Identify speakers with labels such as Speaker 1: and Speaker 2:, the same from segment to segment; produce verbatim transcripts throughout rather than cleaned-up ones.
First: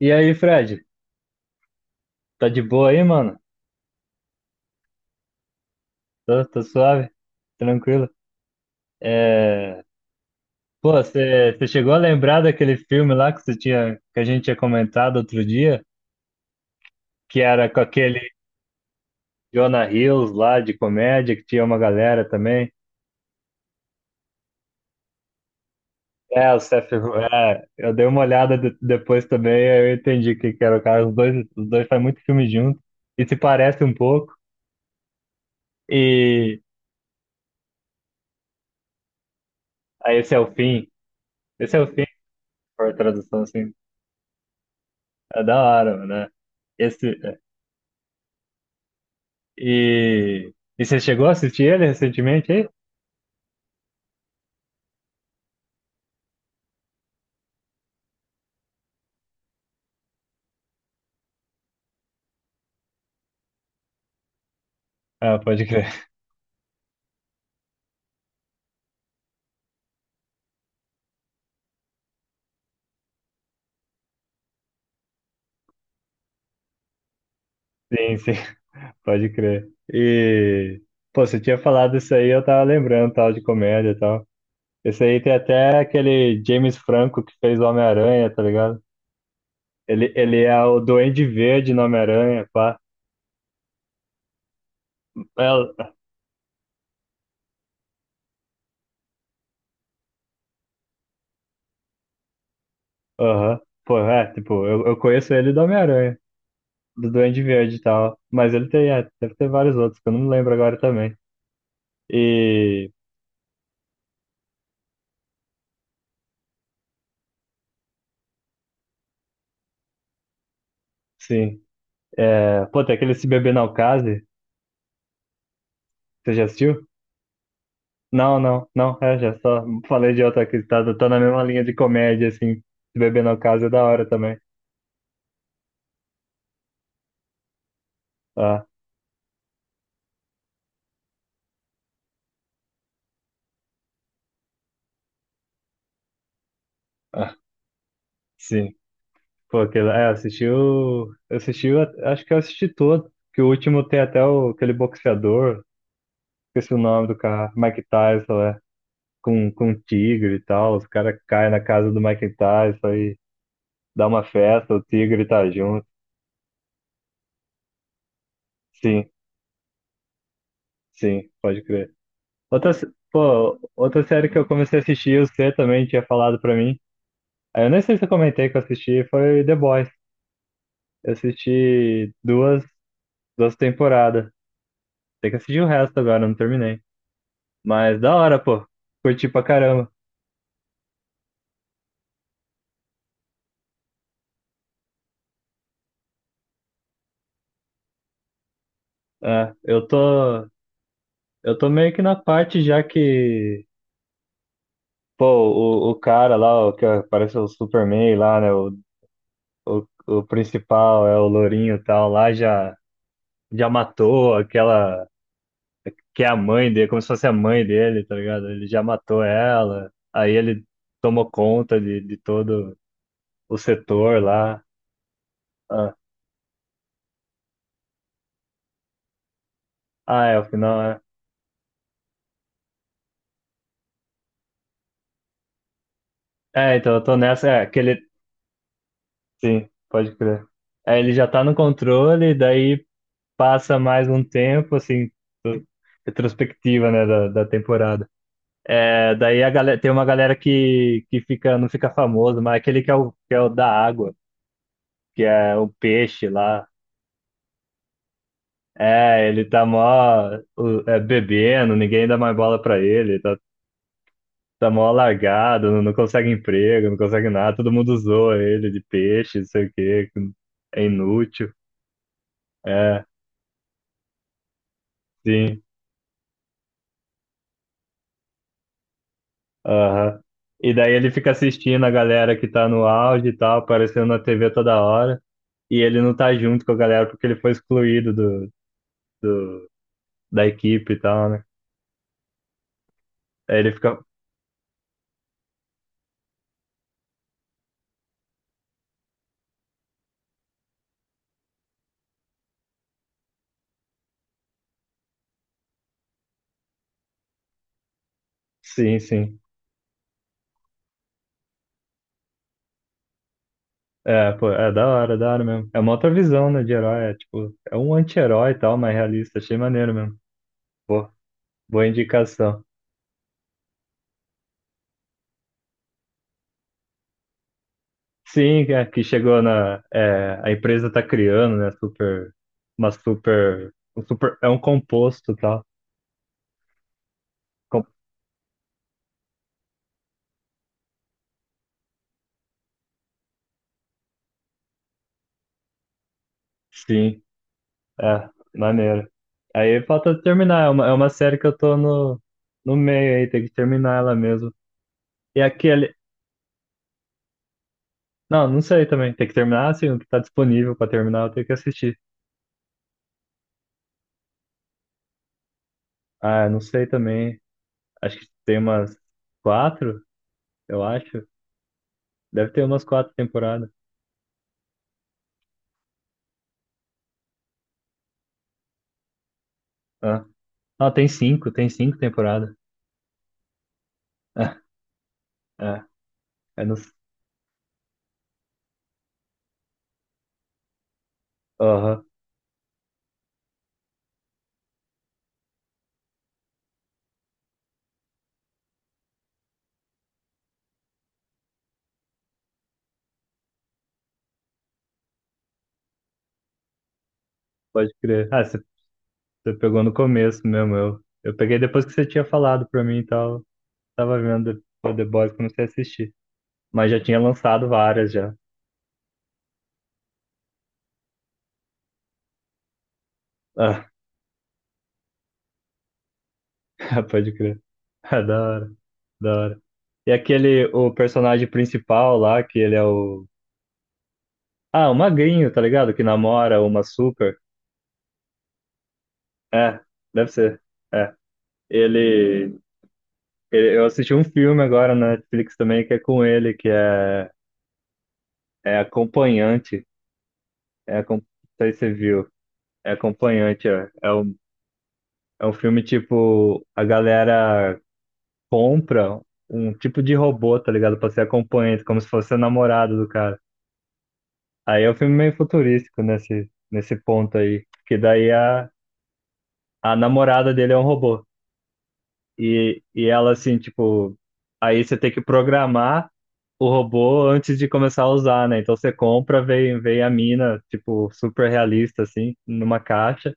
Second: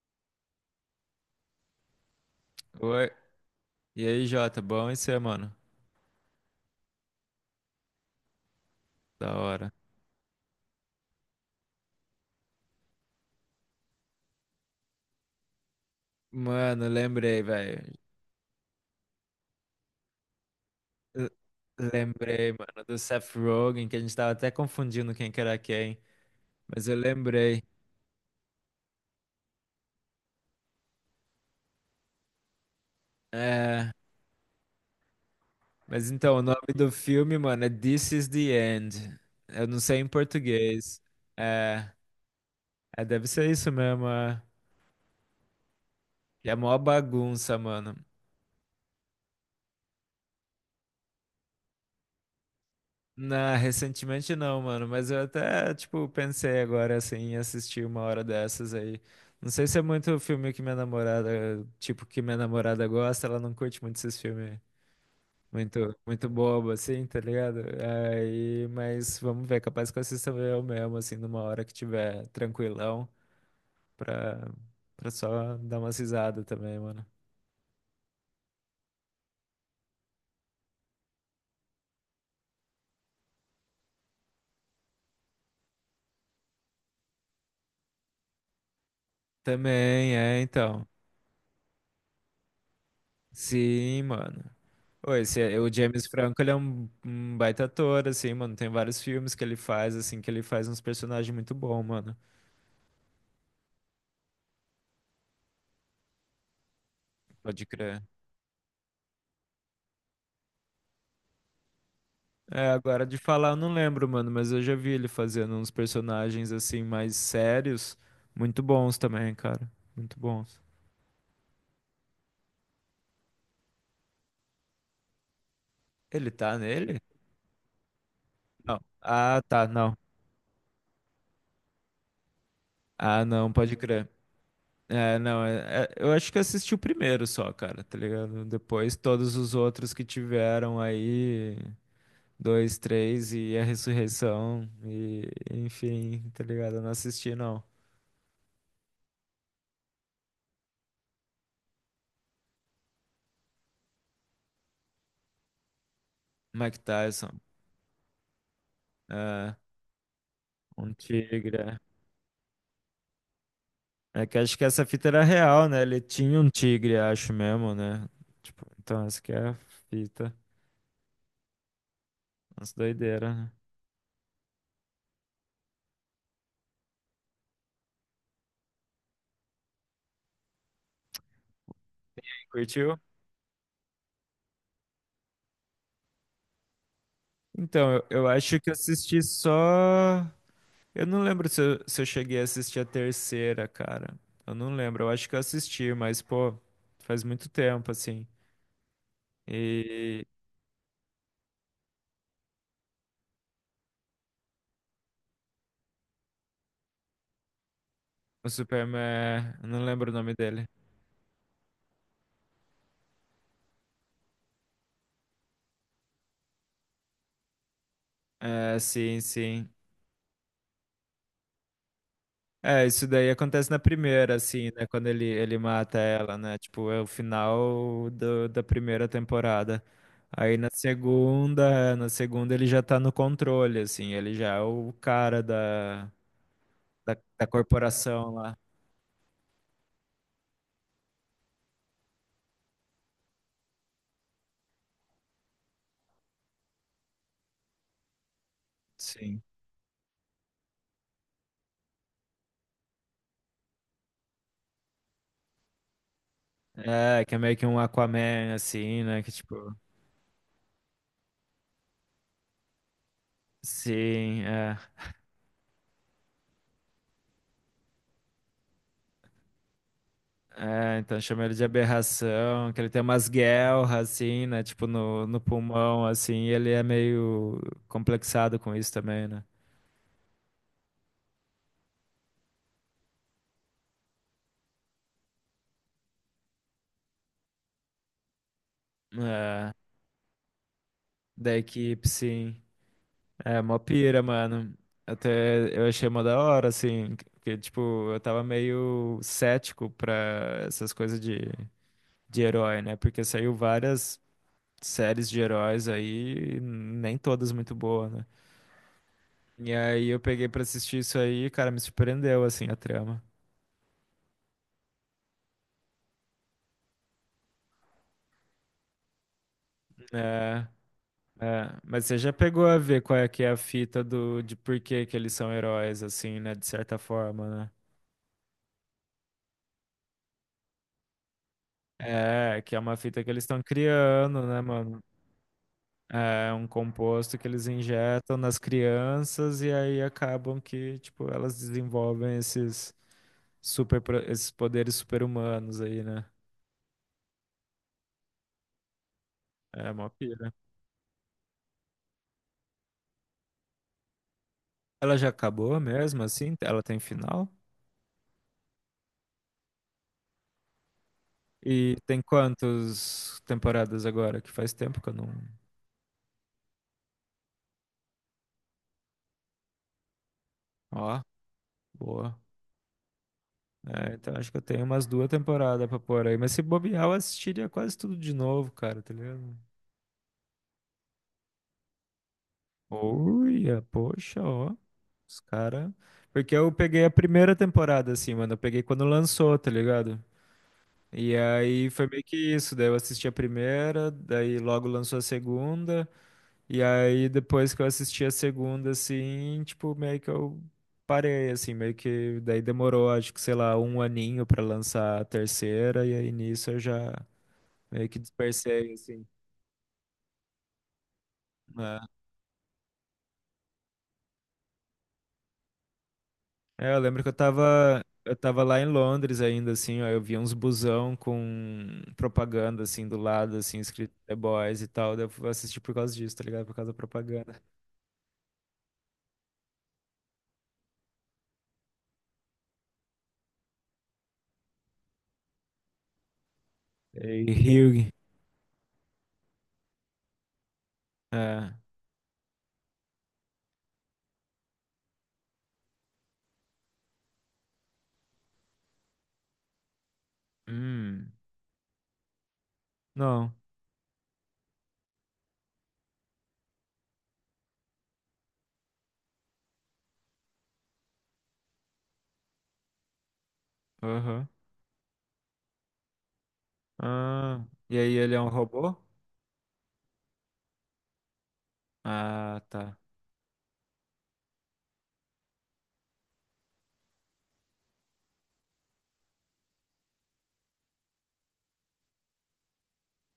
Speaker 1: E aí, Fred? Tá de boa aí,
Speaker 2: Oi.
Speaker 1: mano?
Speaker 2: E aí, Jota, bom e você, mano?
Speaker 1: Tô, tô suave, tranquilo.
Speaker 2: Da hora.
Speaker 1: É... Pô, você chegou a lembrar daquele filme lá que você tinha, que a gente tinha comentado outro dia,
Speaker 2: Mano,
Speaker 1: que
Speaker 2: lembrei,
Speaker 1: era com
Speaker 2: velho.
Speaker 1: aquele Jonah Hills lá de
Speaker 2: L-
Speaker 1: comédia, que tinha uma galera
Speaker 2: Lembrei,
Speaker 1: também.
Speaker 2: mano, do Seth Rogen, que a gente tava até confundindo quem que era quem.
Speaker 1: É, o
Speaker 2: Mas
Speaker 1: Seth,
Speaker 2: eu lembrei.
Speaker 1: é, eu dei uma olhada de- depois também, aí eu entendi que, que era o cara. Os dois, os dois fazem muito filme junto e se parecem
Speaker 2: É.
Speaker 1: um pouco.
Speaker 2: Mas então, o nome
Speaker 1: E
Speaker 2: do filme, mano, é This is the End. Eu não sei em
Speaker 1: aí esse é o fim.
Speaker 2: português.
Speaker 1: Esse é o
Speaker 2: É.
Speaker 1: fim, por
Speaker 2: É, deve
Speaker 1: tradução
Speaker 2: ser isso
Speaker 1: assim.
Speaker 2: mesmo. É,
Speaker 1: É da hora, mano, né?
Speaker 2: e é mó
Speaker 1: Esse. é,
Speaker 2: bagunça, mano.
Speaker 1: E, e você chegou a assistir ele recentemente aí?
Speaker 2: Não, recentemente não, mano, mas eu até, tipo, pensei agora, assim, em assistir uma hora dessas aí. Não sei se é muito filme que minha namorada, tipo, que minha namorada gosta, ela não curte muito esses filmes
Speaker 1: Ah, pode crer.
Speaker 2: muito, muito bobo, assim, tá ligado? Aí, mas vamos ver, capaz que eu assista eu mesmo, assim, numa hora que tiver tranquilão, pra, pra só dar umas risadas também, mano.
Speaker 1: Sim, sim, pode crer. E, pô, você tinha falado isso aí, eu tava lembrando, tal, de comédia e tal. Esse aí tem até aquele James Franco que fez o Homem-Aranha, tá ligado? Ele,
Speaker 2: Também, é,
Speaker 1: ele é o
Speaker 2: então.
Speaker 1: Duende Verde no Homem-Aranha, pá.
Speaker 2: Sim, mano. Ô, esse, é- o
Speaker 1: É,
Speaker 2: James Franco, ele é um, um baita ator, assim, mano. Tem vários filmes que ele faz, assim, que ele faz uns personagens muito bons, mano.
Speaker 1: aham. Pô, é, tipo, eu, eu conheço ele do Homem-Aranha, do Duende
Speaker 2: Pode
Speaker 1: Verde e
Speaker 2: crer.
Speaker 1: tal. Mas ele tem, é, deve ter vários outros, que eu não lembro agora também.
Speaker 2: É,
Speaker 1: E,
Speaker 2: agora de falar eu não lembro, mano, mas eu já vi ele fazendo uns personagens, assim, mais sérios. Muito bons também, cara. Muito bons.
Speaker 1: sim. É, pô, tem aquele Se Beber Não Case.
Speaker 2: Ele
Speaker 1: Você já
Speaker 2: tá
Speaker 1: assistiu?
Speaker 2: nele?
Speaker 1: Não, não,
Speaker 2: Não.
Speaker 1: não, é, já
Speaker 2: Ah,
Speaker 1: só
Speaker 2: tá, não.
Speaker 1: falei de outra que tá, tá na mesma linha de comédia, assim. Se beber
Speaker 2: Ah,
Speaker 1: no
Speaker 2: não,
Speaker 1: caso é
Speaker 2: pode
Speaker 1: da hora
Speaker 2: crer.
Speaker 1: também.
Speaker 2: É, não, é- é- eu acho que assisti o primeiro só, cara, tá ligado?
Speaker 1: Ah,
Speaker 2: Depois todos os outros que tiveram aí. Dois, três e a ressurreição e enfim, tá ligado? Eu não assisti
Speaker 1: ah,
Speaker 2: não.
Speaker 1: sim. Pô, aquele, é, assistiu, assistiu, acho que eu assisti todo, que o último tem até o, aquele boxeador, esqueci o
Speaker 2: Mike
Speaker 1: nome do
Speaker 2: Tyson,
Speaker 1: cara, Mike Tyson, é, com,
Speaker 2: é,
Speaker 1: com um tigre e tal, os
Speaker 2: um
Speaker 1: caras
Speaker 2: tigre.
Speaker 1: caem na
Speaker 2: É
Speaker 1: casa do Mike Tyson e dá uma
Speaker 2: É que acho que
Speaker 1: festa, o
Speaker 2: essa fita era
Speaker 1: tigre tá
Speaker 2: real, né?
Speaker 1: junto.
Speaker 2: Ele tinha um tigre, acho mesmo, né? Tipo, então
Speaker 1: Sim,
Speaker 2: essa que é a fita.
Speaker 1: sim, pode crer. Outra,
Speaker 2: Umas
Speaker 1: se-
Speaker 2: doideiras, né?
Speaker 1: pô, outra série que eu comecei a assistir, você também tinha falado pra mim. Aí eu nem sei se eu comentei que eu assisti, foi The Boys. Eu assisti duas,
Speaker 2: Curtiu?
Speaker 1: duas temporadas. Tem que assistir o resto agora, eu não terminei.
Speaker 2: Então,
Speaker 1: Mas
Speaker 2: eu,
Speaker 1: da
Speaker 2: eu
Speaker 1: hora,
Speaker 2: acho
Speaker 1: pô.
Speaker 2: que eu assisti
Speaker 1: Curti pra caramba.
Speaker 2: só. Eu não lembro se eu, se eu cheguei a assistir a terceira, cara. Eu não lembro. Eu acho que eu assisti, mas, pô, faz muito tempo, assim.
Speaker 1: É, eu tô,
Speaker 2: E
Speaker 1: eu tô meio que na parte já que, pô, o, o cara lá, o que parece o Superman lá,
Speaker 2: o
Speaker 1: né? O,
Speaker 2: Superman, eu não
Speaker 1: o,
Speaker 2: lembro o
Speaker 1: o
Speaker 2: nome dele.
Speaker 1: principal é o Lourinho e tal, lá já, já matou aquela. Que é a mãe dele, como se fosse a mãe dele, tá ligado? Ele
Speaker 2: É,
Speaker 1: já
Speaker 2: sim,
Speaker 1: matou
Speaker 2: sim.
Speaker 1: ela, aí ele tomou conta de, de todo
Speaker 2: É, isso daí
Speaker 1: o
Speaker 2: acontece na
Speaker 1: setor
Speaker 2: primeira,
Speaker 1: lá.
Speaker 2: assim, né? Quando ele, ele
Speaker 1: Ah,
Speaker 2: mata ela, né? Tipo, é o final do, da primeira temporada.
Speaker 1: ah, é, o
Speaker 2: Aí na
Speaker 1: final é.
Speaker 2: segunda, na segunda ele já tá no controle, assim, ele já é o cara da,
Speaker 1: É, então eu tô
Speaker 2: da, da
Speaker 1: nessa, é, que ele.
Speaker 2: corporação lá.
Speaker 1: Sim, pode crer. É, ele já tá no controle, daí passa mais um tempo, assim, retrospectiva, né, da, da temporada. É,
Speaker 2: Sim.
Speaker 1: daí a galera, tem uma galera que, que fica, não fica famosa, mas aquele que é o, que é o da água, que é o peixe lá.
Speaker 2: É, que é meio que um Aquaman, assim, né?
Speaker 1: É,
Speaker 2: Que
Speaker 1: ele tá
Speaker 2: tipo.
Speaker 1: mó o- é, bebendo, ninguém dá mais bola pra ele, tá,
Speaker 2: Sim,
Speaker 1: tá
Speaker 2: é.
Speaker 1: mó largado, não, não consegue emprego, não consegue nada, todo mundo zoa ele de peixe, não sei o quê, que é
Speaker 2: É, então chama
Speaker 1: inútil.
Speaker 2: ele de aberração, que ele tem
Speaker 1: É,
Speaker 2: umas guelras, assim, né? Tipo, no, no
Speaker 1: sim,
Speaker 2: pulmão, assim, e ele é meio complexado com isso também, né?
Speaker 1: aham. E daí ele fica assistindo a galera que tá no auge e tal, aparecendo na T V toda hora, e ele não tá junto com a galera porque ele foi excluído do, do,
Speaker 2: É,
Speaker 1: da equipe e tal, né?
Speaker 2: da equipe, sim.
Speaker 1: Aí
Speaker 2: É,
Speaker 1: ele
Speaker 2: mó
Speaker 1: fica,
Speaker 2: pira, mano. Até eu achei mó da hora, assim, porque, tipo, eu tava meio cético pra essas coisas de, de herói, né? Porque saiu várias séries de heróis aí, nem todas muito boas, né?
Speaker 1: sim, sim.
Speaker 2: E aí eu peguei pra assistir isso aí e, cara, me surpreendeu, assim, a trama.
Speaker 1: É, pô, é da hora, da hora mesmo. É uma outra visão, né, de herói. É tipo, é um anti-herói e tal, mas realista. Achei maneiro mesmo.
Speaker 2: É,
Speaker 1: Pô,
Speaker 2: é.
Speaker 1: boa
Speaker 2: Mas você já
Speaker 1: indicação.
Speaker 2: pegou a ver qual é que é a fita do, de por que que eles são heróis, assim, né? De certa forma, né?
Speaker 1: Sim, é, que chegou na. É, a empresa tá criando, né? Super.
Speaker 2: É, que é
Speaker 1: Uma
Speaker 2: uma fita que eles estão
Speaker 1: super. Um super
Speaker 2: criando,
Speaker 1: é um
Speaker 2: né, mano?
Speaker 1: composto e tal.
Speaker 2: É um composto que eles
Speaker 1: Com-
Speaker 2: injetam nas crianças e aí acabam que, tipo, elas desenvolvem esses super, pro- esses poderes super-humanos aí, né?
Speaker 1: sim, é, maneiro. Aí
Speaker 2: É uma
Speaker 1: falta
Speaker 2: pira.
Speaker 1: terminar. É uma, é uma série que eu tô no, no meio aí, tem que terminar ela mesmo.
Speaker 2: Ela já
Speaker 1: E
Speaker 2: acabou
Speaker 1: aquele.
Speaker 2: mesmo, assim? Ela tem final?
Speaker 1: Não, não sei também. Tem que terminar, assim, o que tá disponível pra terminar, eu tenho que
Speaker 2: E
Speaker 1: assistir.
Speaker 2: tem quantas temporadas agora? Que faz tempo que eu não...
Speaker 1: Ah, não sei também. Acho que tem umas quatro, eu
Speaker 2: Ó,
Speaker 1: acho.
Speaker 2: boa.
Speaker 1: Deve ter umas quatro temporadas.
Speaker 2: É, então acho que eu tenho umas duas temporadas pra pôr aí. Mas se bobear, eu assistiria quase tudo de novo, cara, tá ligado?
Speaker 1: Ah, ah, tem cinco, tem cinco temporadas.
Speaker 2: Olha, poxa,
Speaker 1: Ah,
Speaker 2: ó. Os
Speaker 1: ah,
Speaker 2: cara. Porque
Speaker 1: eu
Speaker 2: eu
Speaker 1: não...
Speaker 2: peguei a primeira temporada, assim, mano. Eu peguei quando lançou, tá ligado? E aí
Speaker 1: Aham,
Speaker 2: foi meio que isso. Daí eu assisti a primeira, daí logo lançou a segunda. E aí depois que eu assisti a segunda, assim, tipo, meio que eu parei, assim, meio que. Daí demorou, acho que, sei lá, um aninho pra lançar a terceira. E aí nisso eu já.
Speaker 1: pode
Speaker 2: Meio que
Speaker 1: crer. Ah, você
Speaker 2: dispersei, assim.
Speaker 1: você pegou no começo mesmo. Eu, eu peguei depois que
Speaker 2: Né?
Speaker 1: você tinha falado pra mim e tal. Tava vendo The The Boys, comecei a assistir. Mas
Speaker 2: É, eu
Speaker 1: já tinha
Speaker 2: lembro que eu
Speaker 1: lançado
Speaker 2: tava,
Speaker 1: várias já.
Speaker 2: eu tava lá em Londres ainda, assim, ó, eu via uns busão com propaganda, assim, do lado, assim,
Speaker 1: Ah,
Speaker 2: escrito The Boys e tal, daí eu fui assistir por causa disso, tá ligado? Por causa da
Speaker 1: pode
Speaker 2: propaganda.
Speaker 1: crer. Ah, da hora, da hora. E aquele, o personagem principal lá, que ele é o. Ah, o magrinho, tá ligado? Que namora uma super.
Speaker 2: E Hugh,
Speaker 1: É, deve ser. É.
Speaker 2: é,
Speaker 1: Ele, ele- eu assisti um filme agora na Netflix também que é com ele, que é, é Acompanhante. É, acom- não
Speaker 2: hum,
Speaker 1: sei se você viu. É
Speaker 2: não,
Speaker 1: Acompanhante. É, é, um, é um filme tipo, a galera compra um tipo de robô, tá ligado? Pra ser acompanhante, como se fosse a namorada do cara.
Speaker 2: aham,
Speaker 1: Aí é um filme meio futurístico nesse, nesse ponto
Speaker 2: ah,
Speaker 1: aí. Que
Speaker 2: e aí
Speaker 1: daí
Speaker 2: ele é um
Speaker 1: a,
Speaker 2: robô?
Speaker 1: a namorada dele é um robô.
Speaker 2: Ah,
Speaker 1: E,
Speaker 2: tá,
Speaker 1: e ela assim, tipo, aí você tem que programar o robô antes de começar a usar, né? Então você compra, vem, vem a mina, tipo, super realista, assim, numa caixa,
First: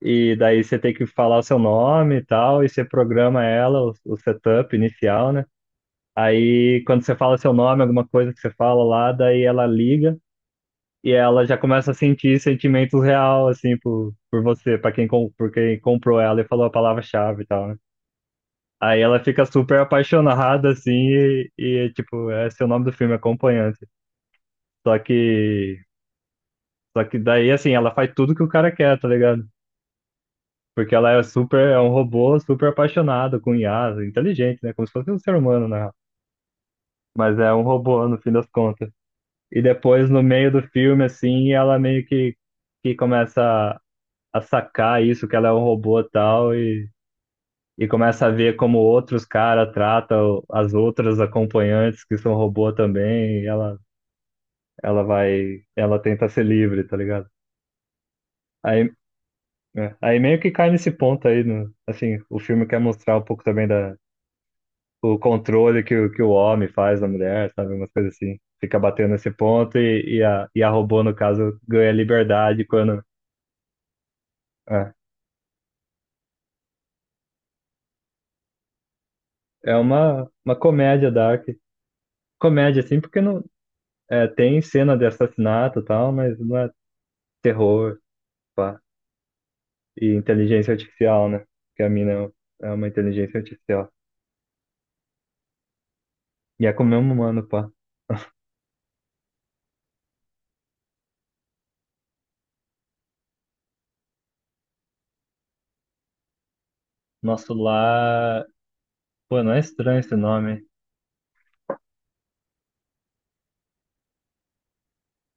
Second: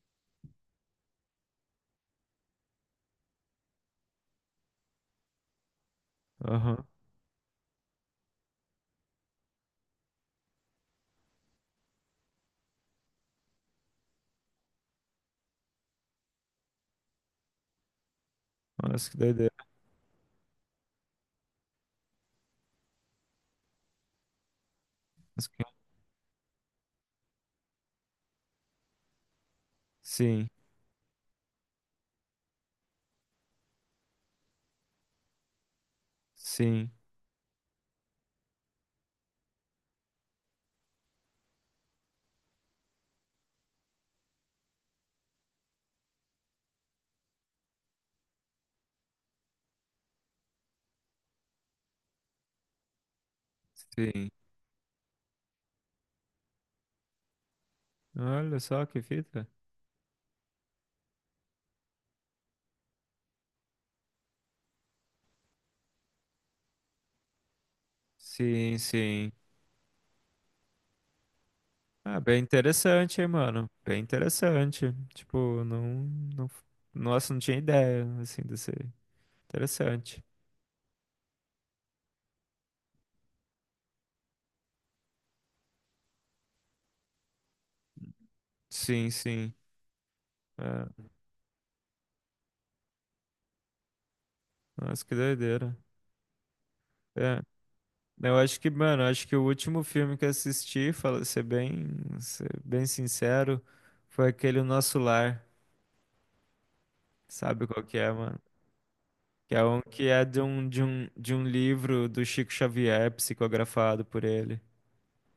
Speaker 1: e daí você tem que falar o seu nome e tal, e você programa ela, o, o setup inicial, né? Aí
Speaker 2: aham.
Speaker 1: quando você fala seu nome, alguma coisa que você fala lá, daí ela liga e ela já começa a sentir sentimentos real, assim, por, por você, pra quem, com- por quem comprou ela e falou a palavra-chave e tal, né? Aí
Speaker 2: Nossa, que
Speaker 1: ela fica
Speaker 2: doideira.
Speaker 1: super apaixonada, assim, e, e, tipo, é esse é o nome do filme, Acompanhante. Só
Speaker 2: Nossa, que-
Speaker 1: que, só que daí, assim, ela faz tudo que o cara quer, tá ligado?
Speaker 2: sim,
Speaker 1: Porque ela é super, é um robô super apaixonado, com I A, inteligente, né? Como se fosse um ser humano, né?
Speaker 2: sim,
Speaker 1: Mas é um robô, no fim das contas. E depois, no meio do filme, assim, ela meio que, que começa a, a sacar isso, que ela é um robô e tal, e, e começa a ver como outros caras tratam as outras acompanhantes que são robô também, e ela
Speaker 2: sim,
Speaker 1: ela vai, ela tenta ser livre, tá ligado?
Speaker 2: olha só
Speaker 1: Aí,
Speaker 2: que fita,
Speaker 1: é, aí meio que cai nesse ponto aí, no, assim, o filme quer mostrar um pouco também da, o controle que, o- que o homem faz da mulher, sabe? Umas coisas assim.
Speaker 2: sim,
Speaker 1: Fica batendo nesse
Speaker 2: sim.
Speaker 1: ponto e, e, a, e a robô, no caso, ganha
Speaker 2: Ah, bem
Speaker 1: liberdade quando.
Speaker 2: interessante, hein, mano? Bem
Speaker 1: É,
Speaker 2: interessante. Tipo, não, não. Nossa, não tinha ideia, assim, desse.
Speaker 1: é
Speaker 2: Interessante.
Speaker 1: uma, uma comédia dark. Comédia, assim, porque não, é, tem cena de assassinato e tal, mas não é terror, pá.
Speaker 2: Sim, sim.
Speaker 1: E inteligência
Speaker 2: É.
Speaker 1: artificial, né? Porque a mina é uma inteligência artificial.
Speaker 2: Nossa, que doideira.
Speaker 1: E é como um
Speaker 2: É.
Speaker 1: humano, pá.
Speaker 2: Eu acho que, mano, acho que o último filme que eu assisti, fala, ser bem, ser bem sincero, foi aquele O Nosso Lar.
Speaker 1: Nosso
Speaker 2: Sabe qual que é, mano?
Speaker 1: lar. Pô, não
Speaker 2: Que
Speaker 1: é
Speaker 2: é um
Speaker 1: estranho
Speaker 2: que
Speaker 1: esse
Speaker 2: é de
Speaker 1: nome.
Speaker 2: um, de um, de um livro do Chico Xavier, psicografado por ele.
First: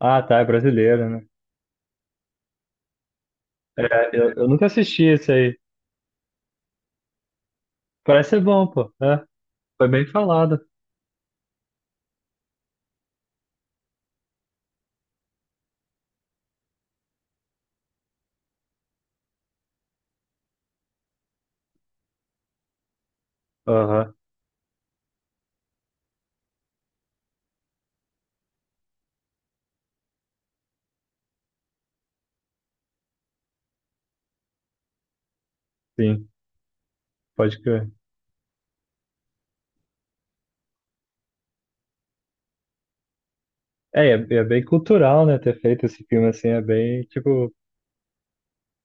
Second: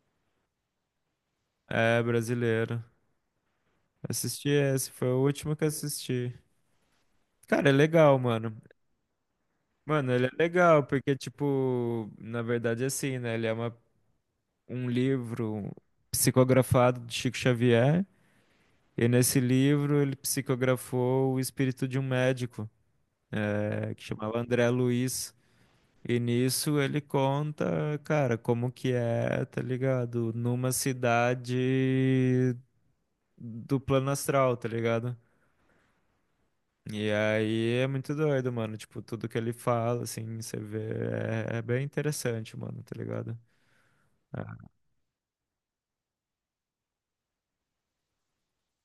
Speaker 1: Ah, tá, é brasileiro, né?
Speaker 2: É brasileiro.
Speaker 1: É, eu, eu
Speaker 2: Assisti
Speaker 1: nunca
Speaker 2: esse,
Speaker 1: assisti
Speaker 2: foi o
Speaker 1: esse
Speaker 2: último
Speaker 1: aí.
Speaker 2: que assisti. Cara, é legal,
Speaker 1: Parece ser
Speaker 2: mano.
Speaker 1: bom, pô. É, foi bem
Speaker 2: Mano, ele é
Speaker 1: falado.
Speaker 2: legal, porque, tipo, na verdade, é assim, né? Ele é uma, um livro psicografado de Chico Xavier. E nesse livro ele psicografou o espírito de um médico, eh, que
Speaker 1: Aham,
Speaker 2: chamava André Luiz. E nisso ele conta, cara, como que é, tá ligado? Numa cidade do plano astral, tá ligado?
Speaker 1: sim,
Speaker 2: E
Speaker 1: pode
Speaker 2: aí é
Speaker 1: crer.
Speaker 2: muito doido, mano. Tipo, tudo que ele fala, assim, você vê, é, é bem interessante, mano, tá ligado?
Speaker 1: É, e é, e é
Speaker 2: É.
Speaker 1: bem cultural, né? Ter feito esse filme assim é bem, tipo.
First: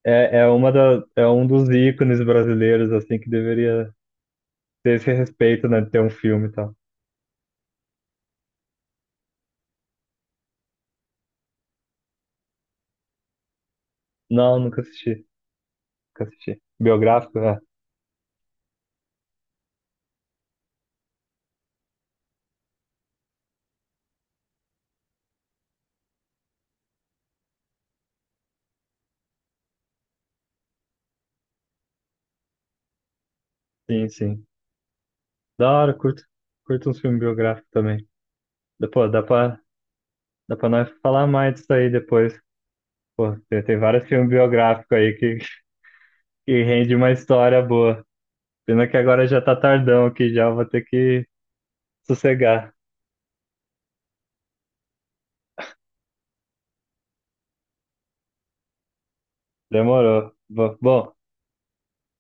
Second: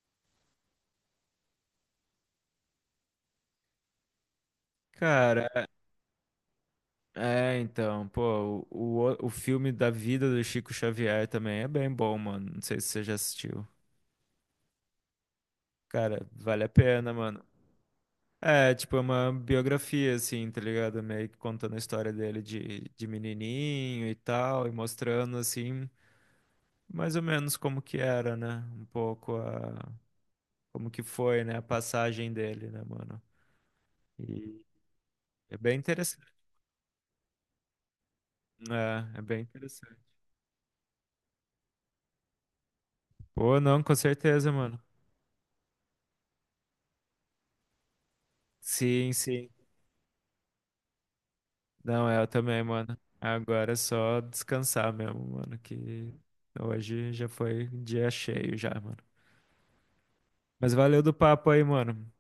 Speaker 1: É, é, uma da, é um dos ícones brasileiros, assim, que deveria ter esse
Speaker 2: Cara,
Speaker 1: respeito, né? De ter um filme e tal.
Speaker 2: é, então, pô, o, o, o filme da vida do Chico Xavier também é bem bom, mano. Não sei se você já assistiu.
Speaker 1: Não, nunca assisti. Nunca
Speaker 2: Cara,
Speaker 1: assisti.
Speaker 2: vale a pena,
Speaker 1: Biográfico?
Speaker 2: mano.
Speaker 1: É,
Speaker 2: É, tipo, é uma biografia, assim, tá ligado? Meio que contando a história dele de, de menininho e tal, e mostrando, assim, mais ou menos como que era, né? Um pouco a... Como que foi, né? A passagem dele, né, mano?
Speaker 1: sim, sim.
Speaker 2: E é
Speaker 1: Da
Speaker 2: bem
Speaker 1: hora, curto.
Speaker 2: interessante.
Speaker 1: Curto uns filmes biográficos também. Dá- Pô,
Speaker 2: É,
Speaker 1: dá
Speaker 2: é bem
Speaker 1: pra.
Speaker 2: interessante.
Speaker 1: Dá pra nós falar mais disso aí depois. Pô,
Speaker 2: Pô,
Speaker 1: tem, tem
Speaker 2: não, com
Speaker 1: vários filmes
Speaker 2: certeza, mano.
Speaker 1: biográficos aí que, que rende uma história boa. Pena que
Speaker 2: Sim,
Speaker 1: agora já
Speaker 2: sim.
Speaker 1: tá tardão aqui, já vou ter que
Speaker 2: Não, é, eu também,
Speaker 1: sossegar.
Speaker 2: mano. Agora é só descansar mesmo, mano, que hoje já foi dia cheio já, mano.
Speaker 1: Demorou.
Speaker 2: Mas
Speaker 1: Bo-
Speaker 2: valeu
Speaker 1: Bom,
Speaker 2: do papo aí, mano.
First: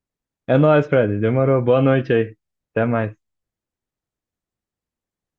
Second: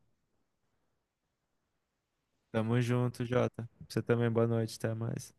Speaker 1: é nóis, Fred. Demorou. Boa noite aí.
Speaker 2: Tamo
Speaker 1: Até mais.
Speaker 2: junto, Jota. Você também, boa noite, até mais.